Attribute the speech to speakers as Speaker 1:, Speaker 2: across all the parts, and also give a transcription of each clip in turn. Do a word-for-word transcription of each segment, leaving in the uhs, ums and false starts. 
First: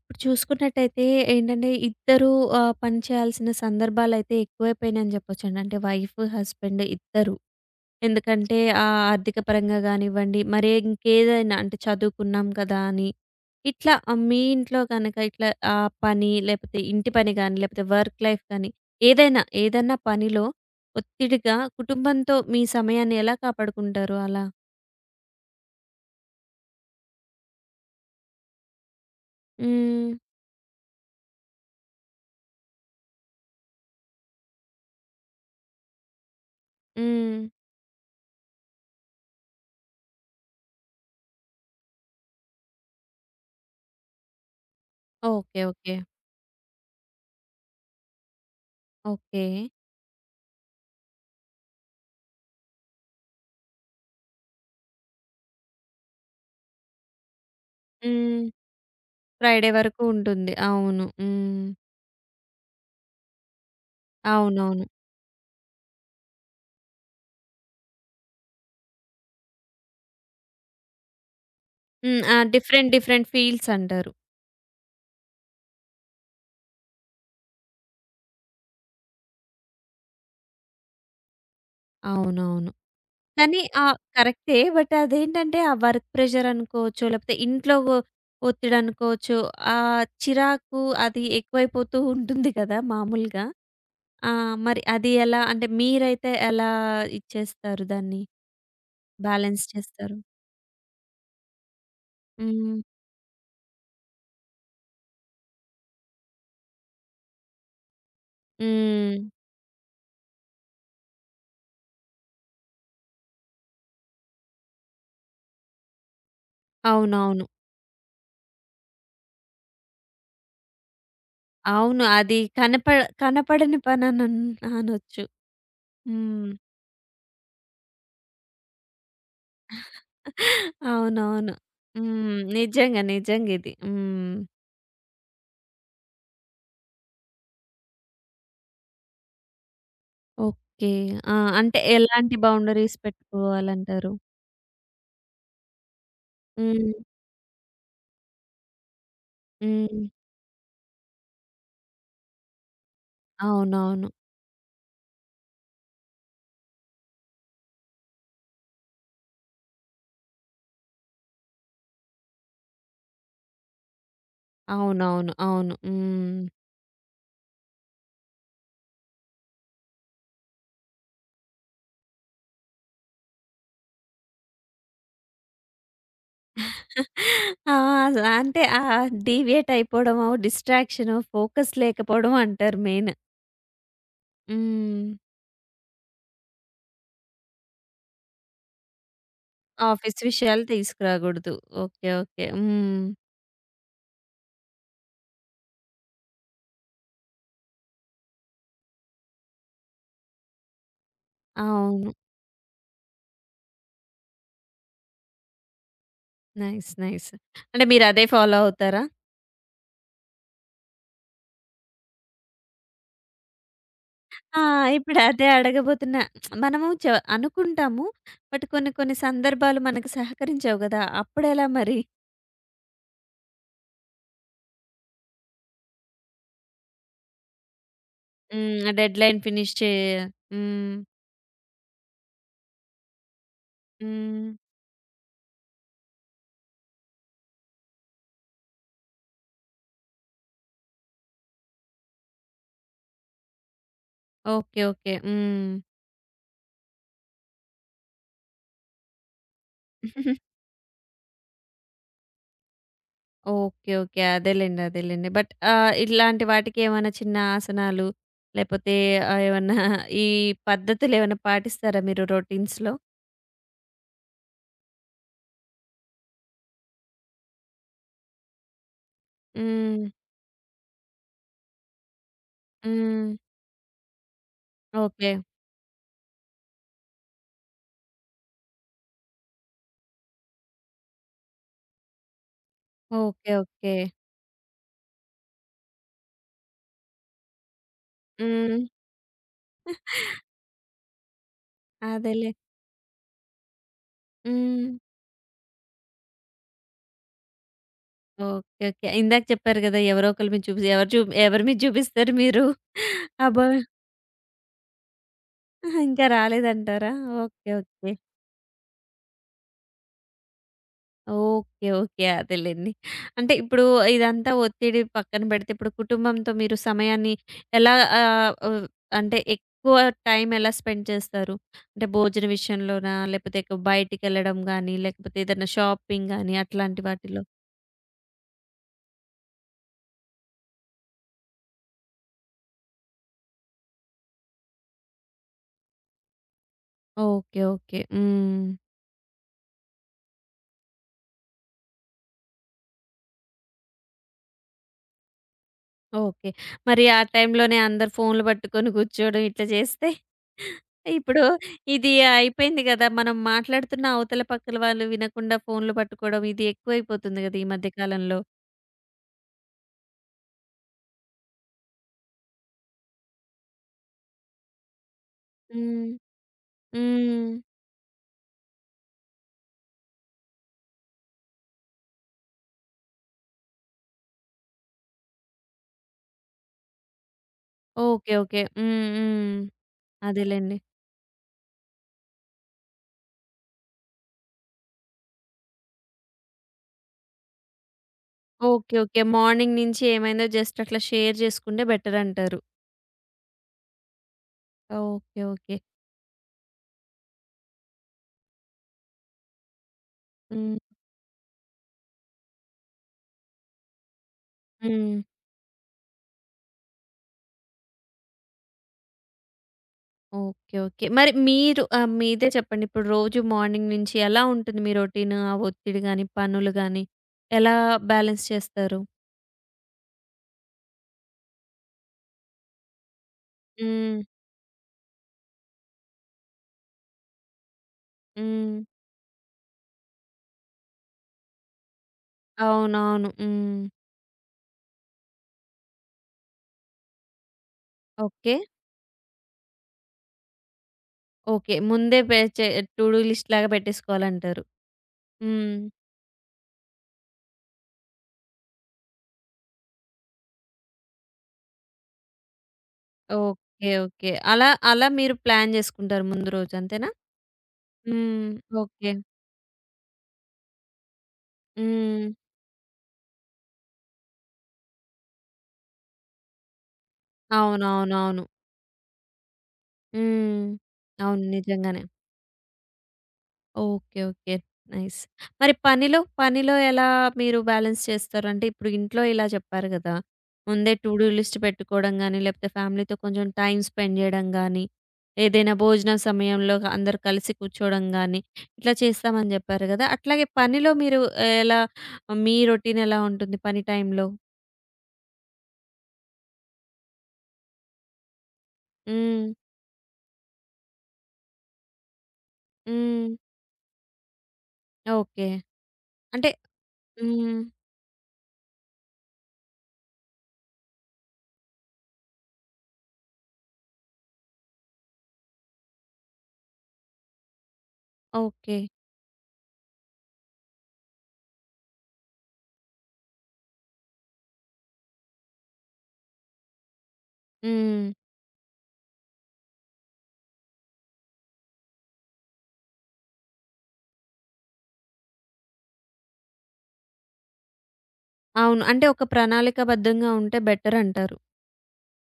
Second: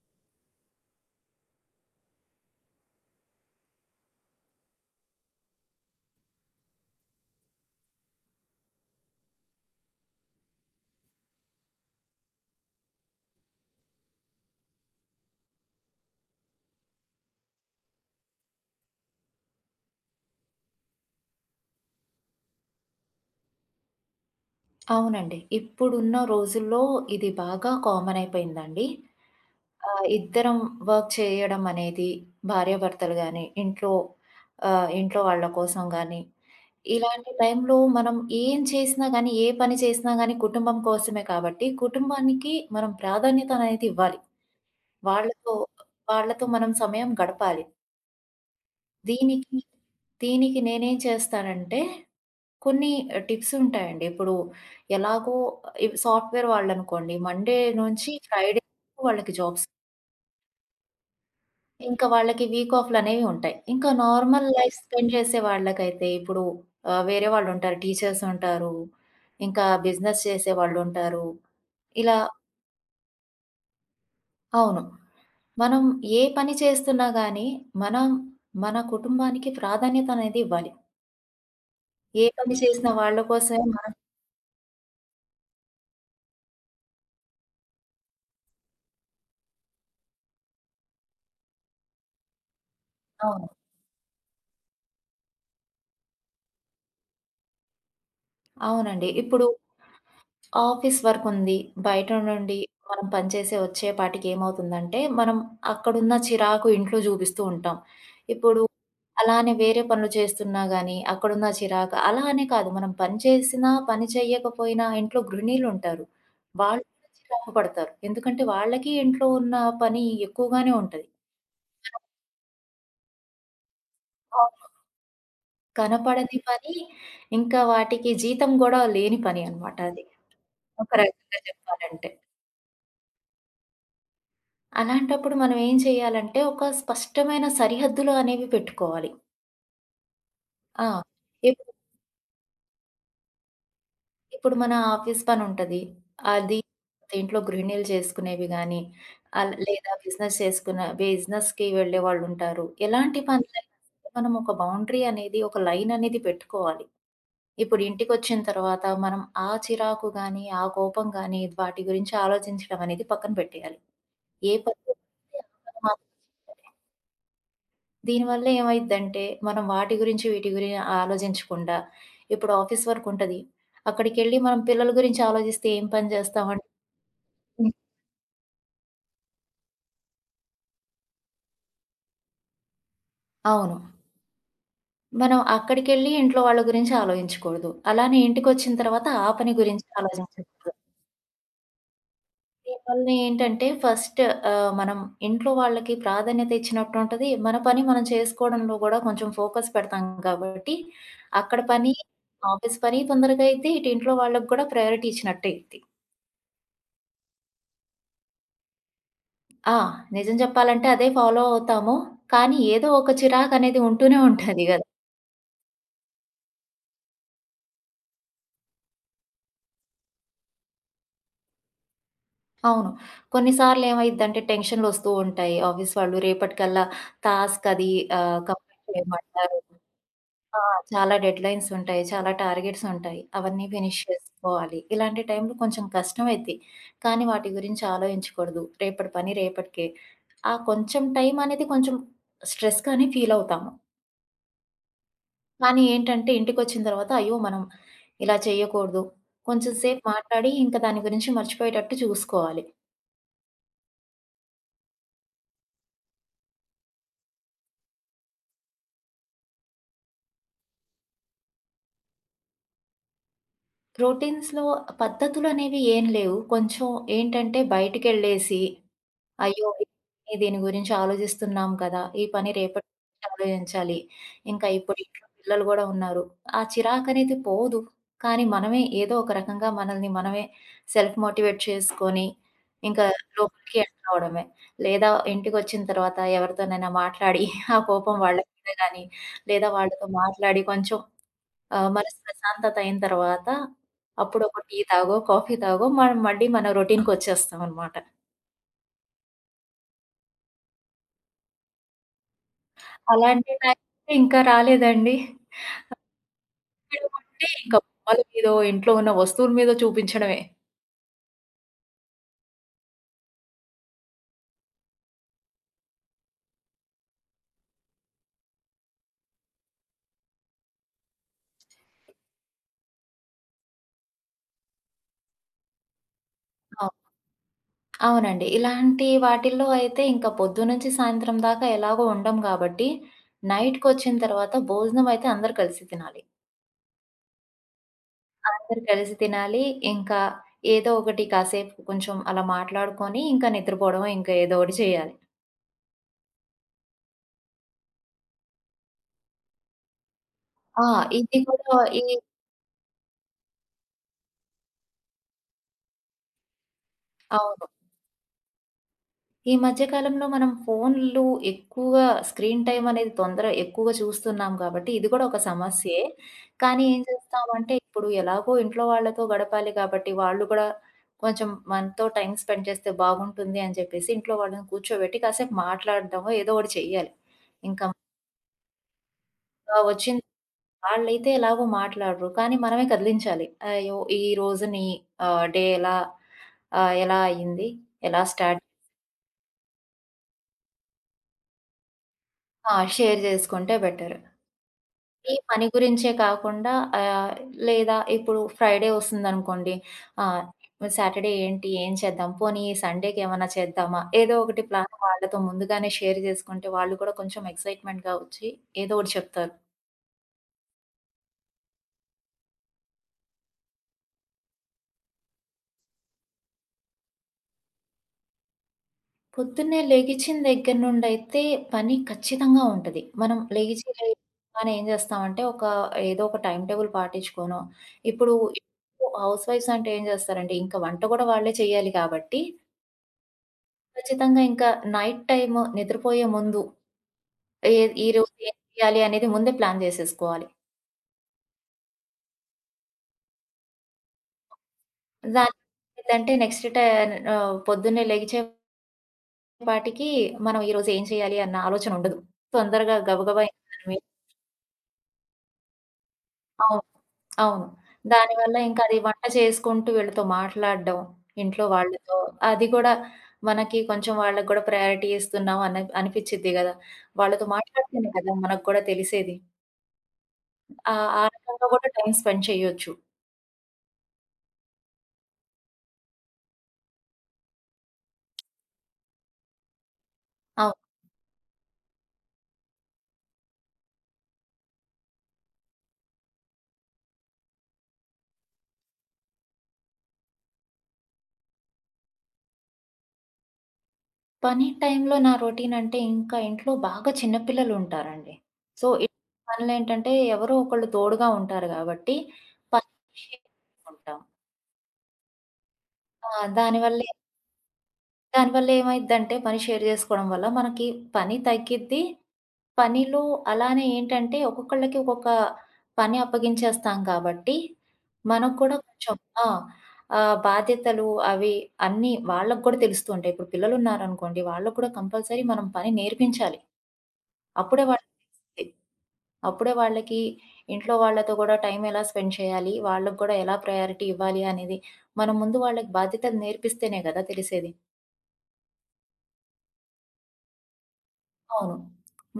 Speaker 1: ఇప్పుడు చూసుకున్నట్టయితే ఏంటంటే ఇద్దరూ ఆహ్, పని చేయాల్సిన సందర్భాలైతే ఎక్కువైపోయినాయి అని చెప్పొచ్చండి. అంటే వైఫ్, హస్బెండ్ ఇద్దరు. ఎందుకంటే ఆహ్, ఆర్థిక పరంగా గానివ్వండి, మరి ఇంకేదైనా అంటే చదువుకున్నాం కదా! అని ఇట్లా ఆహ్, మీ ఇంట్లో గనక ఇట్లా ఆహ్, పని లేకపోతే ఇంటి పని గాని, లేకపోతే వర్క్ లైఫ్ గాని ఏదైనా, ఏదన్నా పనిలో ఒత్తిడిగా కుటుంబంతో మీ సమయాన్ని ఎలా కాపాడుకుంటారు అలా?
Speaker 2: అవునండి. ఇప్పుడున్న రోజుల్లో ఇది బాగా కామన్ అయిపోయిందండి. ఆహ్,
Speaker 1: హ్మ్.
Speaker 2: ఇద్దరం వర్క్ చేయడం అనేది భార్యాభర్తలు గాని, ఇంట్లో ఆహ్, ఇంట్లో వాళ్ళ కోసం గాని, ఇలాంటి
Speaker 1: హ్మ్.
Speaker 2: టైంలో మనం ఏం చేసినా గాని, ఏ పని చేసినా గాని కుటుంబం కోసమే కాబట్టి, కుటుంబానికి మనం ప్రాధాన్యత అనేది ఇవ్వాలి. వాళ్ళతో
Speaker 1: ఓకే. ఓకే.
Speaker 2: వాళ్ళతో మనం సమయం గడపాలి.
Speaker 1: ఓకే.
Speaker 2: దీనికి దీనికి నేనేం చేస్తానంటే కొన్ని ఆహ్, టిప్స్ ఉంటాయండి. ఇప్పుడు ఎలాగో ఇవి సాఫ్ట్‌వేర్ వాళ్ళనుకోండి మండే నుంచి
Speaker 1: హ్మ్.
Speaker 2: ఫ్రైడే వాళ్ళకి జాబ్స్.
Speaker 1: ఫ్రైడే వరకు ఉంటుంది. అవును. హ్మ్.
Speaker 2: ఇంకా వాళ్ళకి వీక్ ఆఫ్‌లనేవి ఉంటాయి. ఇంకా నార్మల్ లైఫ్
Speaker 1: అవునవును.
Speaker 2: స్పెండ్ చేసే వాళ్ళకైతే ఇప్పుడు ఆహ్, వేరే వాళ్ళుంటారు. టీచర్స్ ఉంటారు. ఇంకా బిజినెస్ చేసే వాళ్ళుంటారు. ఇలా
Speaker 1: హ్మ్. ఆ! డిఫరెంట్, డిఫరెంట్ ఫీల్డ్స్ అంటారు.
Speaker 2: అవును. మనం ఏ పని చేస్తున్నా గానీ, మనం మన కుటుంబానికి ప్రాధాన్యత అనేది ఇవ్వాలి. ఏ పని
Speaker 1: అవునవును.
Speaker 2: చేసినా వాళ్ళ కోసమే
Speaker 1: కానీ
Speaker 2: మనం
Speaker 1: ఆహ్, కరెక్టే. బట్ అదేంటంటే ఆ వర్క్ ప్రెషర్ అనుకోవచ్చో, లేకపోతే ఇంట్లో ఒ ఒత్తిడి అనుకోవచ్చు. ఆ చిరాకు అది ఎక్కువైపోతూ ఉంటుంది కదా! మామూలుగా.
Speaker 2: అవును.
Speaker 1: ఆ! మరి అది ఎలా అంటే మీరైతే ఎలా ఇచ్చేస్తారు దాన్ని?
Speaker 2: అవునండి. ఇప్పుడు
Speaker 1: బ్యాలెన్స్ చేస్తారు?
Speaker 2: ఆఫీస్ వర్కుంది. బయట నుండి
Speaker 1: హ్మ్.
Speaker 2: మనం పనిచేసి వచ్చేపాటికి ఏమవుతుందంటే, మనం అక్కడున్న చిరాకు ఇంట్లో జూపిస్తూ ఉంటాం. ఇప్పుడు
Speaker 1: హ్మ్.
Speaker 2: అలా అని వేరే పనులు చేస్తున్నా గానీ, అక్కడున్న చిరాకు అలా అనే కాదు. మనం పని చేసినా, పని చెయ్యకపోయినా ఇంట్లో గృహిణీలుంటారు. వాళ్ళు కూడా
Speaker 1: అవునవును.
Speaker 2: చిరాకు పడతారు. ఎందుకంటే, వాళ్ళకి ఇంట్లో ఉన్న పని ఎక్కువగానే ఉంటది.
Speaker 1: అవును. అది కనప కనపడని పననన్
Speaker 2: అవును.
Speaker 1: అనొచ్చు.
Speaker 2: కనపడని
Speaker 1: హ్మ్.
Speaker 2: పని, ఇంకా వాటికి జీతం గూడా లేని పని అనమాట అది. ఒక రకంగా
Speaker 1: అవునవును.
Speaker 2: చెప్పాలంటే.
Speaker 1: హ్మ్. నిజంగా. నిజంగిది. హ్మ్.
Speaker 2: అలాంటప్పుడు మనం ఏం చేయాలంటే, ఒక స్పష్టమైన సరిహద్దులు అనేవి పెట్టుకోవాలి. ఆ!
Speaker 1: ఓకే. ఆ!
Speaker 2: ఇప్పుడు
Speaker 1: అంటే ఎలాంటి బౌండరీస్ పెట్టుకోవాలంటారు?
Speaker 2: ఇప్పుడు మన ఆఫీస్ పనుంటది. అది
Speaker 1: హ్మ్.
Speaker 2: ఇంట్లో గృహిణీలు చేసుకునేవి గానీ, ఆల్ లేదా
Speaker 1: హ్మ్.
Speaker 2: బిజినెస్ చేసుకున్న బిజినెస్‌కి వెళ్ళేవాళ్ళుంటారు. ఎలాంటి పనులైనా
Speaker 1: అవునవును.
Speaker 2: సరే మనం ఒక బౌండరీ అనేది, ఒక లైన్ అనేది పెట్టుకోవాలి. ఇప్పుడు ఇంటికొచ్చిన తర్వాత మనం ఆ చిరాకు గానీ, ఆ కోపం గానీ, వాటి గురించి ఆలోచించడం అనేది పక్కన పెట్టేయాలి. ఏ పని
Speaker 1: అవునవును.
Speaker 2: చేస్తే ఆ
Speaker 1: అవును.
Speaker 2: పని మాత్రమే
Speaker 1: హ్మ్.
Speaker 2: చేయాలి. దీనివల్ల ఏమైద్దంటే, మనం వాటి గురించి, వీటి గురించి ఆలోచించకుండా, ఇప్పుడు ఆఫీస్ వర్క్ ఉంటది. అక్కడికెళ్ళి మనం పిల్లల గురించి ఆలోచిస్తే ఏం పని చేస్తామండి? హ్మ్.
Speaker 1: ఆ! అసల అంటే ఆహ్, డీవియేట్ అయిపోవడమో, డిస్ట్రాక్షనో, ఫోకస్ లేకపోవడం అంటారు మెయిన్.
Speaker 2: అవును.
Speaker 1: హ్మ్.
Speaker 2: మనం అక్కడికెళ్ళి ఇంట్లో వాళ్ళ గురించి ఆలోచించకూడదు. అలానే ఇంటికొచ్చిన తర్వాత ఆ పని గురించి
Speaker 1: ఆఫీస్ విషయాలు
Speaker 2: ఆలోచించకూడదు.
Speaker 1: తీసుకురాకూడదు. ఓకే. ఓకే.
Speaker 2: దీనివల్ల
Speaker 1: హ్మ్.
Speaker 2: ఏంటంటే ఫస్ట్ ఆహ్, మనం ఇంట్లో వాళ్ళకి ప్రాధాన్యత ఇచ్చినట్టుంటది. మన పని మనం చేసుకోవడంలో గూడా కొంచెం ఫోకస్ పెడతాం కాబట్టి, అక్కడ పని,
Speaker 1: అవును.
Speaker 2: ఆఫీస్ పని తొందరగా అయిద్ది. ఇటు ఇంట్లో వాళ్ళకి గూడా ప్రయారిటీ ఇచ్చినట్టే అయిద్ది.
Speaker 1: నైస్. నైస్. అంటే మీరదే ఫాలో అవుతారా?
Speaker 2: ఆ! నిజం చెప్పాలంటే అదే ఫాలో అవుతాము. కానీ ఏదో ఒక చిరాకనేది ఉంటూనే
Speaker 1: ఆ!
Speaker 2: ఉంటది గదా!
Speaker 1: ఇప్పుడదే అడగబోతున్నా. మనము చ అనుకుంటాము. బట్ కొన్ని కొన్ని సందర్భాలు మనకు సహకరించవు గదా! అప్పుడెలా మరి?
Speaker 2: అవును. కొన్నిసార్లు ఏమైద్దంటే టెన్షన్‌లొస్తూ ఉంటాయి. ఆఫీస్ వాళ్ళు రేపటికల్లా టాస్క్ అది ఆహ్, కంప్లీట్
Speaker 1: హ్మ్. డెడ్‌లైన్
Speaker 2: చేయమంటారు.
Speaker 1: ఫినిష్ చే
Speaker 2: ఆ!
Speaker 1: హ్మ్.
Speaker 2: చాలా డెడ్‌లైన్స్ ఉంటాయి. చాలా టార్గెట్స్ ఉంటాయి. అవన్నీ ఫినిష్
Speaker 1: హ్మ్.
Speaker 2: చేసుకోవాలి. ఇలాంటి టైంలో కొంచెం కష్టమైద్ది. కానీ వాటి గురించి ఆలోచించకూడదు. రేపటి పని రేపటికే. ఆ కొంచెం టైం అనేది కొంచెం స్ట్రెస్‌గానే ఫీల్ అవుతాము.
Speaker 1: ఓకే. ఓకే. హ్మ్.
Speaker 2: కానీ ఏంటంటే ఇంటికొచ్చిన తర్వాత అయ్యో! మనం ఇలా చేయకూడదు. కొంచెం సేపు మాట్లాడి ఇంకా దాని గురించి మర్చిపోయేటట్టు చూసుకోవాలి.
Speaker 1: ఓకే. ఓకే. అదేలెండి. అదేలెండి. బట్ ఆహ్, ఇట్లాంటి వాటికి ఏమైనా చిన్న ఆసనాలు లేపోతే ఆహ్, ఏమన్నా ఈ పద్ధతులేమైనా పాటిస్తారా మీరు రొటీన్స్‌లో?
Speaker 2: ప్రోటీన్స్‌లో పద్ధతులనేవి ఏం లేవు. కొంచెం ఏంటంటే బయటికెళ్ళేసి, అయ్యో!
Speaker 1: హ్మ్.
Speaker 2: ఈ దీని గురించి ఆలోచిస్తున్నాం కదా! ఈ పని రేపటి గురించి
Speaker 1: హ్మ్.
Speaker 2: ఆలోచించాలి. ఇంకా ఇప్పుడు ఇంట్లో
Speaker 1: ఓకే.
Speaker 2: పిల్లలు గూడా ఉన్నారు. ఆ చిరాకనేది పోదు. కానీ మనమే ఏదో ఒక రకంగా మనల్ని మనమే సెల్ఫ్ మోటివేట్ చేసుకొని, ఇంకా
Speaker 1: ఓకే.
Speaker 2: లోపలికి
Speaker 1: ఓకే.
Speaker 2: ఎంటర్ అవ్వడమే. లేదా ఇంటికొచ్చిన తర్వాత ఎవరితోనైనా మాట్లాడి, ఆ కోపం వాళ్ళ మీద
Speaker 1: హ్మ్.
Speaker 2: గానీ, లేదా వాళ్ళతో మాట్లాడి కొంచెం ఆహ్, మనసు
Speaker 1: అదేలే.
Speaker 2: ప్రశాంతత అయిన తర్వాత అప్పుడు ఒక టీ
Speaker 1: హ్మ్.
Speaker 2: తాగో, కాఫీ తాగో మనం మళ్ళీ మన రొటీన్‌కొచ్చేస్తామనమాట.
Speaker 1: ఓకే. ఓకే. ఇందాక చెప్పారు గదా! ఎవరో ఒకళ్ళ మీద చూపిసి ఎవరు చూ ఎవరి మీద చూపిస్తారు మీరు?
Speaker 2: అలాంటి
Speaker 1: అబ్బా!
Speaker 2: టైం ఇంకా రాలేదండి.
Speaker 1: ఇంకా
Speaker 2: వీళ్ళు
Speaker 1: రాలేదంటారా?
Speaker 2: అంటే
Speaker 1: ఓకే.
Speaker 2: ఇంక
Speaker 1: ఓకే.
Speaker 2: బొమ్మల మీదో, ఇంట్లో ఉన్న వస్తువుల మీదో చూపించడమే.
Speaker 1: ఓకే. ఓకే. అదేలెండి. అంటే ఇప్పుడు ఇదంతా ఒత్తిడి పక్కన పెడితే ఇప్పుడు కుటుంబంతో మీరు సమయాన్ని ఎలా ఆహ్, ఆహ్, అంటే ఎక్కువ టైం ఎలా స్పెండ్ చేస్తారు? అంటే భోజన విషయంలోనా? లేకపోతే ఎక్ బయటికెళ్ళడం గానీ, లేకపోతే ఏదైనా షాపింగ్ గానీ అట్లాంటి
Speaker 2: అవును.
Speaker 1: వాటిలో?
Speaker 2: అవునండి. ఇలాంటి వాటిల్లో అయితే ఇంకా పొద్దు నుంచి సాయంత్రం దాకా ఎలాగో ఉండం కాబట్టి, నైట్‌కొచ్చిన తర్వాత భోజనం అయితే అందరూ కలిసి తినాలి.
Speaker 1: ఓకే. ఓకే. హ్మ్.
Speaker 2: అందరూ కలిసి తినాలి. ఇంకా ఏదో ఒకటి కాసేపు కొంచెం అలా మాట్లాడుకొని ఇంకా నిద్రపోవడమో, ఇంకా ఏదో ఒకటి చేయాలి.
Speaker 1: ఓకే. మరి ఆ టైంలోనే అందరు ఫోన్‌లు పట్టుకొని కూర్చోవడం ఇట్లా చేస్తే
Speaker 2: ఆ! ఇది
Speaker 1: ఇప్పుడు
Speaker 2: కూడా ఈ
Speaker 1: ఇది అయిపోయింది గదా! మనం మాట్లాడుతున్న అవతల పక్కల వాళ్ళు వినకుండా ఫోన్‌లు పట్టుకోవడం ఇది ఎక్కువైపోతుంది గదా!
Speaker 2: అవును.
Speaker 1: ఈ మధ్య కాలంలో.
Speaker 2: ఈ మధ్య కాలంలో మనం ఫోన్లు ఎక్కువగా స్క్రీన్ టైమ్ అనేది తొందర ఎక్కువగా చూస్తున్నాం కాబట్టి, ఇది కూడా ఒక సమస్యే.
Speaker 1: హ్మ్.
Speaker 2: కానీ ఏం
Speaker 1: హ్మ్.
Speaker 2: చేస్తామంటే, ఇప్పుడు ఎలాగో ఇంట్లో వాళ్ళతో గడపాలి కాబట్టి, వాళ్ళు కూడా కొంచెం మనతో టైమ్ స్పెండ్ చేస్తే బాగుంటుంది అని చెప్పేసి, ఇంట్లో వాళ్ళని కూర్చోబెట్టి కాసేపు మాట్లాడడమో ఏదో ఒకటి చెయ్యాలి. ఇంకా
Speaker 1: ఓకే. ఓకే. హ్మ్. హ్మ్.
Speaker 2: ఇంకా వచ్చింది
Speaker 1: అదేలెండి.
Speaker 2: వాళ్ళైతే ఎలాగో మాట్లాడరు. కానీ మనమే కదిలించాలి. అయ్యో! ఈ రోజు నీ ఆహ్, డే ఎలా ఆహ్, ఎలా అయింది? ఎలా స్టార్ట్
Speaker 1: ఓకే. ఓకే. మార్నింగ్ నుంచి ఏమైందో జస్ట్ అట్లా షేర్ చేసుకుంటే బెటర్ అంటారు.
Speaker 2: ఆ! షేర్ చేసుకుంటే బెటర్. ఈ
Speaker 1: ఓకే.
Speaker 2: పని
Speaker 1: ఓకే.
Speaker 2: గురించే కాకుండా ఆహ్, లేదా ఇప్పుడు ఫ్రైడే వస్తుందనుకోండి. ఆహ్,
Speaker 1: హ్మ్.
Speaker 2: సాటర్డే ఏంటి? ఏం చేద్దాం? పోనీ సండేకి ఏమన్నా చేద్దామా? ఏదో ఒకటి ప్లాన్
Speaker 1: హ్మ్.
Speaker 2: వాళ్ళతో ముందుగానే షేర్ చేసుకుంటే వాళ్ళు కూడా కొంచెం ఎక్సైట్‌మెంట్‌గా వచ్చి ఏదో ఒకటి చెప్తారు.
Speaker 1: ఓకే. ఓకే. మరి మీరు ఆహ్, మీదే చెప్పండి. ఇప్పుడు రోజు మార్నింగ్ నుంచి ఎలా ఉంటుంది మీ రొటీన్? ఆ ఒత్తిడి గాని, పనులు గాని ఎలా బ్యాలెన్స్ చేస్తారు?
Speaker 2: పొద్దున్నే లెగిచిన దగ్గర నుండైతే పని ఖచ్చితంగా ఉంటది. మనం లెగిచి
Speaker 1: హ్మ్.
Speaker 2: లేవగానే ఏం చేస్తామంటే ఒక ఏదో ఒక టైమ్ టేబుల్ పాటించుకోనో ఇప్పుడు
Speaker 1: హ్మ్.
Speaker 2: హౌస్ వైఫ్స్ అంటే ఏం చేస్తారంటే ఇంకా వంట కూడా వాళ్ళే చేయాలి కాబట్టి
Speaker 1: అవునవును. హ్మ్.
Speaker 2: ఖచ్చితంగా ఇంకా నైట్ టైము నిద్రపోయే ముందు ఏ ఈరోజు ఏం
Speaker 1: ఓకే.
Speaker 2: చేయాలి అనేది ముందే ప్లాన్ జేసేసుకోవాలి.
Speaker 1: ఓకే. ముందే పె చే టు డూ లిస్ట్ లాగా పెట్టేసుకోవాలంటారు. హ్మ్.
Speaker 2: దానికేంటంటే నెక్స్ట్ ట ఆహ్, పొద్దున్నే లెగిచేపాటికి మనం ఈరోజు ఏం చేయాలి అన్న ఆలోచన ఉండదు. తొందరగా గబగబా ఇంక దాని
Speaker 1: ఓకే.
Speaker 2: మీద
Speaker 1: ఓకే. అలా అలా మీరు ప్లాన్ చేసుకుంటారు ముందు రోజు
Speaker 2: అవును.
Speaker 1: అంతేనా?
Speaker 2: అవును.
Speaker 1: హ్మ్.
Speaker 2: దానివల్ల ఇంకా అది
Speaker 1: ఓకే.
Speaker 2: వంట చేసుకుంటూ వీళ్ళతో మాట్లాడడం, ఇంట్లో వాళ్ళతో
Speaker 1: హ్మ్.
Speaker 2: అది గూడా మనకి కొంచెం వాళ్ళకి గూడా ప్రయారిటీ ఇస్తున్నాం అని అనిపిచ్చిద్ది గదా! వాళ్ళతో మాట్లాడితేనే కదా!
Speaker 1: అవునవునవును. హ్మ్. అవును.
Speaker 2: మనకు గూడా తెలిసేది.
Speaker 1: ఉమ్,
Speaker 2: ఆహ్, ఆ
Speaker 1: అవును,
Speaker 2: రకంగా గూడా
Speaker 1: నిజంగానే.
Speaker 2: టైమ్ స్పెండ్ చేయొచ్చు.
Speaker 1: ఓకే. ఓకే. నైస్. మరి పనిలో, పనిలో ఎలా మీరు బ్యాలెన్స్ చేస్తారు? అంటే ఇప్పుడు ఇంట్లో ఇలా చెప్పారు గదా!
Speaker 2: అవును.
Speaker 1: ముందే టు డూ లిస్ట్ పెట్టుకోవడం గానీ, లేకపోతే ఫ్యామిలీతో కొంచెం టైమ్ స్పెండ్ జేయడం గానీ, ఏదైనా భోజనం సమయంలో అందరూ కలిసి కూర్చోవడం గానీ, ఇట్లా చేస్తామని జెప్పారు గదా! అట్లాగే పనిలో మీరు ఎలా మీ రొటీన్ ఎలా ఉంటుంది పని టైంలో?
Speaker 2: పని టైంలో నా రొటీన్ అంటే ఇంకా ఇంట్లో బాగా చిన్న పిల్లలు ఉంటారండి. సో, ఇలాంటి
Speaker 1: హ్మ్.
Speaker 2: పనులేంటంటే ఎవరో ఒకళ్ళు తోడుగా ఉంటారు గాబట్టి పని
Speaker 1: హ్మ్.
Speaker 2: షేర్ చేసుకుంటాం.
Speaker 1: ఓకే.
Speaker 2: ఆ!
Speaker 1: అంటే
Speaker 2: దానివల్ల
Speaker 1: హ్మ్.
Speaker 2: దానివల్ల ఏమైద్దంటే పని షేర్ జేసుకోవడం వల్ల మనకి పని తగ్గిద్ది. పనిలో అలానే ఏంటంటే ఒక్కొక్కళ్ళకి ఒక్కొక్క పని అప్పగించేస్తాం కాబట్టి మనకు కూడా
Speaker 1: ఓకే.
Speaker 2: కొంచెం ఆ! ఆహ్, బాధ్యతలు అవి అన్నీ వాళ్ళకి గూడా తెలుస్తూ ఉంటాయి. ఇప్పుడు పిల్లలున్నారనుకోండి వాళ్ళకి కూడా కంపల్సరీ మనం పని నేర్పించాలి. అప్పుడే వాళ్ళు
Speaker 1: హ్మ్.
Speaker 2: అప్పుడే వాళ్ళకి ఇంట్లో వాళ్ళతో గూడా టైం ఎలా స్పెండ్ చేయాలి? వాళ్ళకి గూడా ఎలా ప్రయారిటీ ఇవ్వాలి అనేది మనం ముందు వాళ్ళకి బాధ్యతలు నేర్పిస్తేనే గదా తెలిసేది.
Speaker 1: అవును. అంటే ఒక ప్రణాళికాబద్ధంగా ఉంటే బెటర్ అంటారు.
Speaker 2: అవును.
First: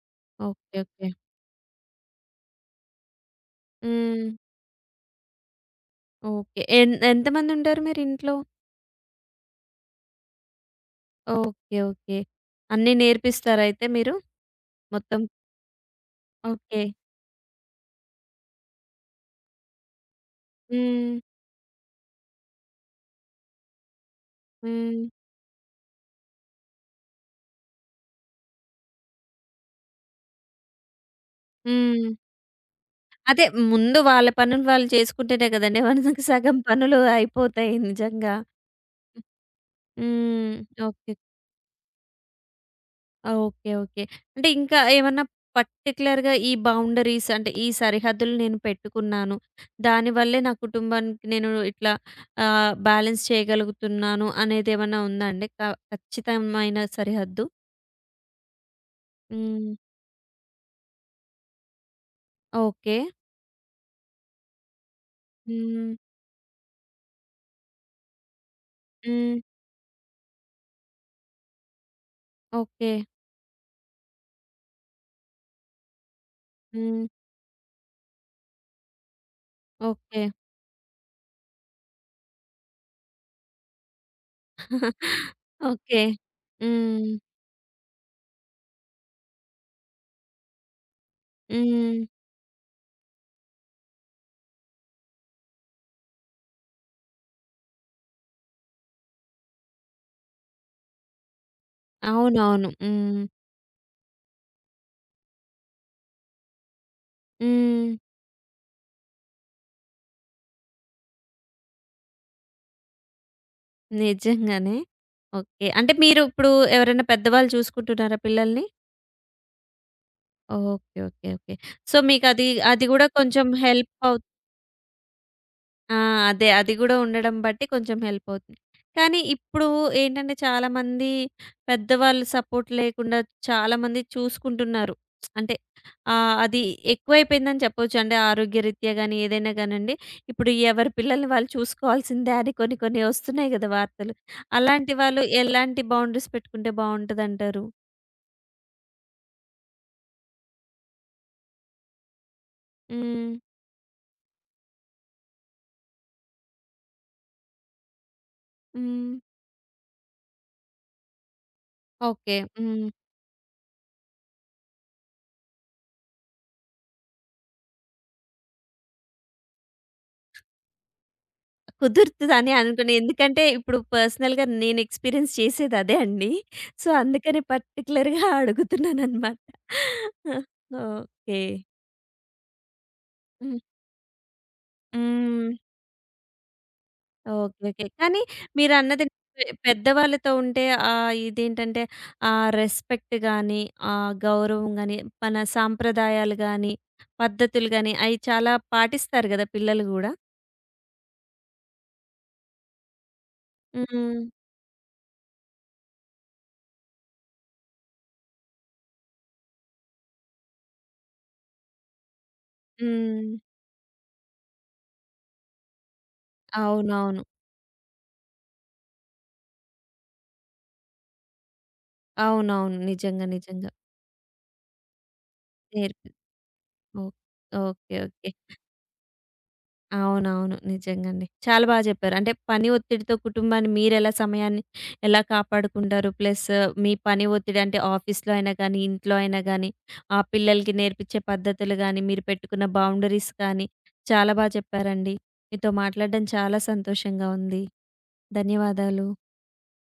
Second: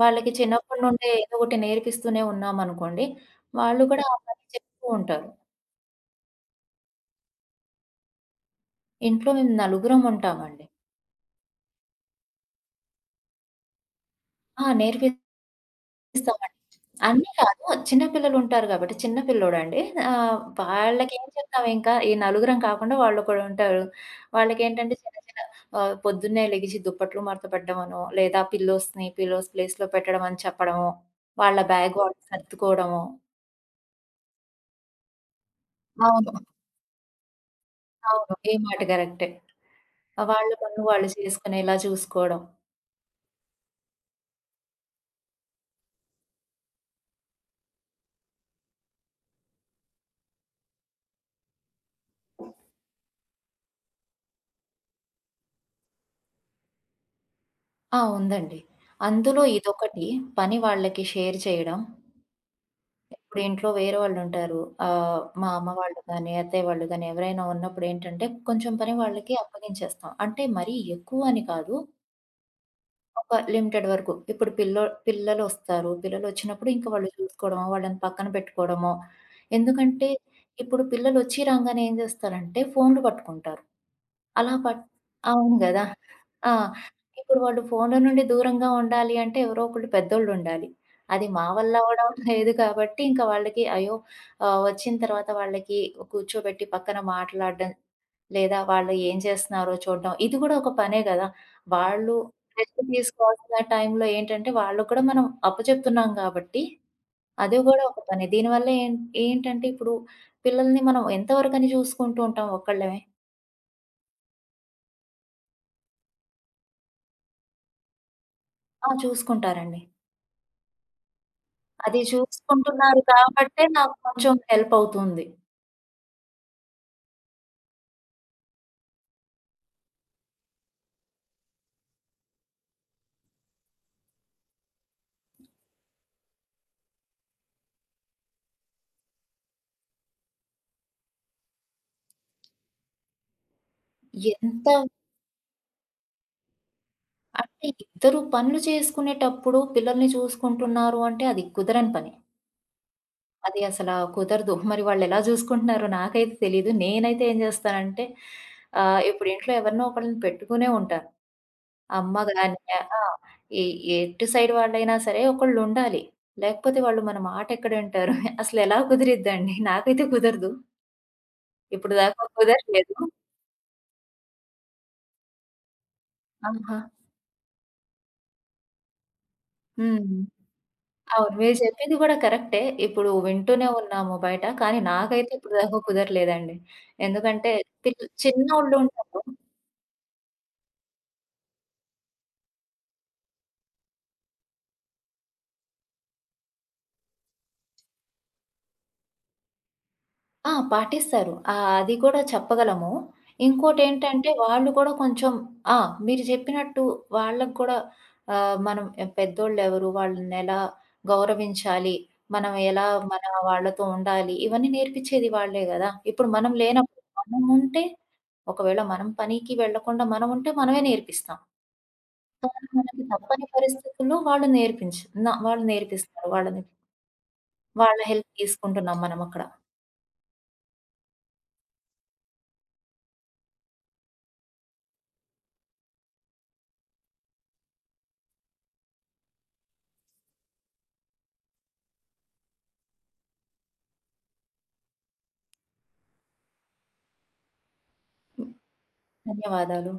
Speaker 2: వాళ్ళకి
Speaker 1: ఓకే.
Speaker 2: చిన్నప్పటి నుండే
Speaker 1: ఓకే.
Speaker 2: ఏదో ఒకటి నేర్పిస్తూనే ఉన్నామనుకోండి, వాళ్ళు కూడా ఆ
Speaker 1: హ్మ్.
Speaker 2: పని చేస్తూ ఉంటారు.
Speaker 1: ఓకే. ఎన్ ఎంతమందుంటారు మీరింట్లో?
Speaker 2: ఇంట్లో మేము నలుగురం ఉంటామండి.
Speaker 1: ఓకే. ఓకే. అన్నీ నేర్పిస్తారయితే మీరు
Speaker 2: ఆ! నేర్పి
Speaker 1: మొత్తం?
Speaker 2: ఇస్తామండి.
Speaker 1: ఓకే.
Speaker 2: అన్నీ కాదు. చిన్న పిల్లలుంటారు గాబట్టి, చిన్న పిల్లోడండి. ఆహ్,
Speaker 1: హ్మ్.
Speaker 2: వాళ్ళకేం చెప్తాం ఇంకా, ఈ నలుగురం కాకుండా వాళ్ళొకడుంటారు. వాళ్ళకేంటంటే
Speaker 1: హ్మ్.
Speaker 2: చిన్న చిన్న ఆహ్, పొద్దున్నే లెగిసి దుప్పట్లు మడత పెట్టడమనో, లేదా పిల్లోస్‌ని పిల్లోస్ ప్లేస్‌లో పెట్టడం అని చెప్పడమో, వాళ్ళ బ్యాగ్
Speaker 1: హ్మ్.
Speaker 2: వాళ్ళు సర్దుకోవడమో
Speaker 1: అదే ముందు వాళ్ళ పనులు వాళ్ళు చేసుకుంటేనే కదండీ మనకి
Speaker 2: అవును.
Speaker 1: సగం పనులు అయిపోతాయి
Speaker 2: అవును.
Speaker 1: నిజంగా.
Speaker 2: ఈ మాట కరెక్టే. వాళ్ళ
Speaker 1: హ్మ్.
Speaker 2: పనులు వాళ్ళు
Speaker 1: ఓకే.
Speaker 2: చేసుకునేలా చూసుకోవడం.
Speaker 1: ఆ! ఓకే. ఓకే. అంటే ఇంకా ఏమన్నా పర్టిక్యులర్‌గా ఈ బౌండరీస్ అంటే ఈ సరిహద్దులు నేను పెట్టుకున్నాను. దానివల్లే నా కుటుంబానికి నేను ఇట్లా ఆహ్, బ్యాలెన్స్ చేయగలుగుతున్నాను అనేదేమన్నా ఉందా అండి? క ఖచ్చితమైన సరిహద్దు?
Speaker 2: ఆ! ఉందండి. అందులో
Speaker 1: హ్మ్.
Speaker 2: ఇదొకటి. పని వాళ్ళకి షేర్ చేయడం.
Speaker 1: ఓకే.
Speaker 2: ఇప్పుడు ఇంట్లో వేరే వాళ్ళుంటారు. ఆహ్, మా అమ్మ
Speaker 1: హ్మ్.
Speaker 2: వాళ్ళు గాని, అత్తయ్య వాళ్ళు గాని ఎవరైనా ఉన్నప్పుడేంటంటే కొంచెం పని వాళ్ళకి
Speaker 1: హ్మ్.
Speaker 2: అప్పగించేస్తాం. అంటే మరీ ఎక్కువ అని కాదు.
Speaker 1: ఓకే.
Speaker 2: ఒక లిమిటెడ్ వరకు. ఇప్పుడు పిల్లో పిల్లలొస్తారు. పిల్లలొచ్చినప్పుడు ఇంక
Speaker 1: హ్మ్.
Speaker 2: వాళ్ళు చూసుకోవడమో, వాళ్ళని పక్కన పెట్టుకోవడమో. ఎందుకంటే
Speaker 1: ఓకే.
Speaker 2: ఇప్పుడు పిల్లలొచ్చి రాంగానే ఏం చేస్తారంటే ఫోన్‌లు పట్టుకుంటారు. అలా పట్ అవును గదా!
Speaker 1: ఓకే.
Speaker 2: ఆ!
Speaker 1: హ్మ్.
Speaker 2: ఇప్పుడు వాళ్ళు ఫోన్‌ల నుండి దూరంగా ఉండాలి అంటే ఎవరో ఒకళ్ళు పెద్దోళ్ళుండాలి. అది మా వల్ల
Speaker 1: హ్మ్.
Speaker 2: అవ్వడం లేదు కాబట్టి ఇంకా వాళ్ళకి అయ్యో! ఆహ్, వచ్చిన తర్వాత వాళ్ళకి కూర్చోబెట్టి పక్కన మాట్లాడడం, లేదా వాళ్ళు ఏం చేస్తున్నారో చూడడం ఇది గూడా ఒక పనే గదా! వాళ్ళు
Speaker 1: అవునవును.
Speaker 2: రెస్ట్
Speaker 1: హ్మ్.
Speaker 2: తీసుకోవాల్సిన టైంలో ఏంటంటే, వాళ్ళకి కూడా మనం అప్పచెప్తున్నాం గాబట్టి, అది గూడా
Speaker 1: హ్మ్.
Speaker 2: ఒక పని. దీనివల్ల ఏం ఏంటంటే, ఇప్పుడు పిల్లల్ని మనం ఎంతవరకని చూసుకుంటూ ఉంటాం ఒక్కళ్ళమే.
Speaker 1: నిజంగానే. ఓకే. అంటే మీరు ఇప్పుడు ఎవరైనా పెద్దవాళ్ళు చూసుకుంటున్నారా పిల్లల్ని?
Speaker 2: ఆ! చూసుకుంటారండి.
Speaker 1: ఓకే. ఓకే. ఓకే. సో,
Speaker 2: అది
Speaker 1: మీకది అది
Speaker 2: చూసుకుంటున్నారు
Speaker 1: గూడా కొంచెం
Speaker 2: కాబట్టే
Speaker 1: హెల్ప్
Speaker 2: నాకు
Speaker 1: అవు
Speaker 2: కొంచెం హెల్పవుతుంది.
Speaker 1: ఆ! అదే. అది గూడా ఉండడం బట్టి కొంచెం హెల్ప్ అవుతుంది. కానీ ఇప్పుడు ఏంటంటే చాలామంది పెద్దవాళ్ళు సపోర్ట్ లేకుండా చాలామంది చూసుకుంటున్నారు. అంటే ఆహ్, అది ఎక్కువైపోయిందని చెప్పొచ్చు. అంటే ఆరోగ్యరీత్యా గాని, ఏదైనా గానండి. ఇప్పుడు ఎవరి పిల్లల్ని వాళ్ళు చూసుకోవాల్సిందే అని కొన్ని కొన్ని వస్తున్నాయి గదా వార్తలు.
Speaker 2: ఎంత
Speaker 1: అలాంటి వాళ్ళు ఎలాంటి బౌండరీస్ పెట్టుకుంటే బావుంటదంటారు?
Speaker 2: అంటే, ఇద్దరు పనులు చేసుకునేటప్పుడు పిల్లల్ని చూసుకుంటున్నారు అంటే, అది కుదరని పని.
Speaker 1: హ్మ్.
Speaker 2: అది అసలా కుదరదు. మరి వాళ్ళెలా జూసుకుంటున్నారో నాకైతే తెలీదు. నేనైతే ఏం జేస్తానంటే ఆహ్,
Speaker 1: హ్మ్.
Speaker 2: ఇప్పుడు ఇంట్లో ఎవరినో ఒకళ్ళని పెట్టుకునే ఉంటాను. అమ్మ
Speaker 1: ఓకే.
Speaker 2: గాని
Speaker 1: హ్మ్.
Speaker 2: ఆ! ఎ ఎటు సైడ్ వాళ్ళైనా సరే ఒకళ్ళుండాలి. లేకపోతే వాళ్ళు మన మాటెక్కడ వింటారు? అసలెలా కుదిరిద్దండి? నాకైతే కుదరదు. ఇప్పుడు దాకా
Speaker 1: కుదురుతదని అనుకుని.
Speaker 2: కుదరలేదు.
Speaker 1: ఎందుకంటే, ఇప్పుడు పర్సనల్‌గా నేను ఎక్స్‌పీరియన్స్ చేసేది అదే అండి.
Speaker 2: ఆహా!
Speaker 1: సో, అందుకని పర్టిక్యులర్‌గా అడుగుతున్నాననమాట.
Speaker 2: హ్మ్. అవును.
Speaker 1: ఓకే.
Speaker 2: మీరు చెప్పింది గూడా కరెక్టే. ఇప్పుడు
Speaker 1: హ్మ్.
Speaker 2: వింటూనే ఉన్నాము బయట. కానీ నాకైతే
Speaker 1: హ్మ్.
Speaker 2: ఇప్పుడు దాకా కుదరలేదండి. ఎందుకంటే
Speaker 1: ఓకే. ఓకే.
Speaker 2: పిల్
Speaker 1: కానీ మీరన్నది
Speaker 2: చిన్నోళ్ళుంటారు
Speaker 1: పె పెద్దవాళ్ళతో ఉంటే ఆహ్, ఇదేంటంటే, ఆ రెస్పెక్ట్ గాని, ఆ గౌరవం గాని, మన సాంప్రదాయాలు గాని, పద్ధతులు గాని అయి చాలా పాటిస్తారు గదా! పిల్లలు గూడా.
Speaker 2: ఆ! పాటిస్తారు. ఆహ్, అది కూడా చెప్పగలము.
Speaker 1: హ్మ్.
Speaker 2: ఇంకోటేంటంటే వాళ్ళు కూడా కొంచెం ఆ! మీరు చెప్పినట్టు వాళ్ళకి కూడా ఆహ్, మనం పెద్దోళ్ళెవరు, వాళ్ళనెలా గౌరవించాలి, మనం ఎలా మన
Speaker 1: హ్మ్.
Speaker 2: వాళ్ళతో ఉండాలి, ఇవన్నీ నేర్పించేది వాళ్ళే గదా! ఇప్పుడు మనం లేనప్పుడు
Speaker 1: అవునవును.
Speaker 2: మనముంటే ఒకవేళ మనం పనికి వెళ్ళకుండా మనముంటే మనమే నేర్పిస్తాం. కానీ
Speaker 1: అవునవును.
Speaker 2: మనకి
Speaker 1: నిజంగా.
Speaker 2: తప్పని
Speaker 1: నిజంగా.
Speaker 2: పరిస్థితుల్లో వాళ్ళు నేర్పించ న వాళ్ళు
Speaker 1: నేర్పి
Speaker 2: నేర్పిస్తారు. వాళ్ళని
Speaker 1: ఓహ్!
Speaker 2: వాళ్ళ
Speaker 1: ఓకే.
Speaker 2: Help
Speaker 1: okay.
Speaker 2: తీసుకుంటున్నాం మనమక్కడ.
Speaker 1: అవునవును. నిజంగండి. చాలా బా జెప్పారు. అంటే పని ఒత్తిడితో కుటుంబాన్ని మీరెలా సమయాన్ని ఎలా కాపాడుకుంటారు? ప్లస్ మీ పని ఒత్తిడి అంటే ఆఫీస్‌లో అయినా గానీ, ఇంట్లో అయినా గానీ, ఆ పిల్లలకి నేర్పించే పద్ధతులు గానీ, మీరు పెట్టుకున్న బౌండరీస్ కానీ, చాలా బా చెప్పారండి. మీతో మాట్లాడడం చాలా సంతోషంగా ఉంది. ధన్యవాదాలు.
Speaker 2: ధన్యవాదాలు.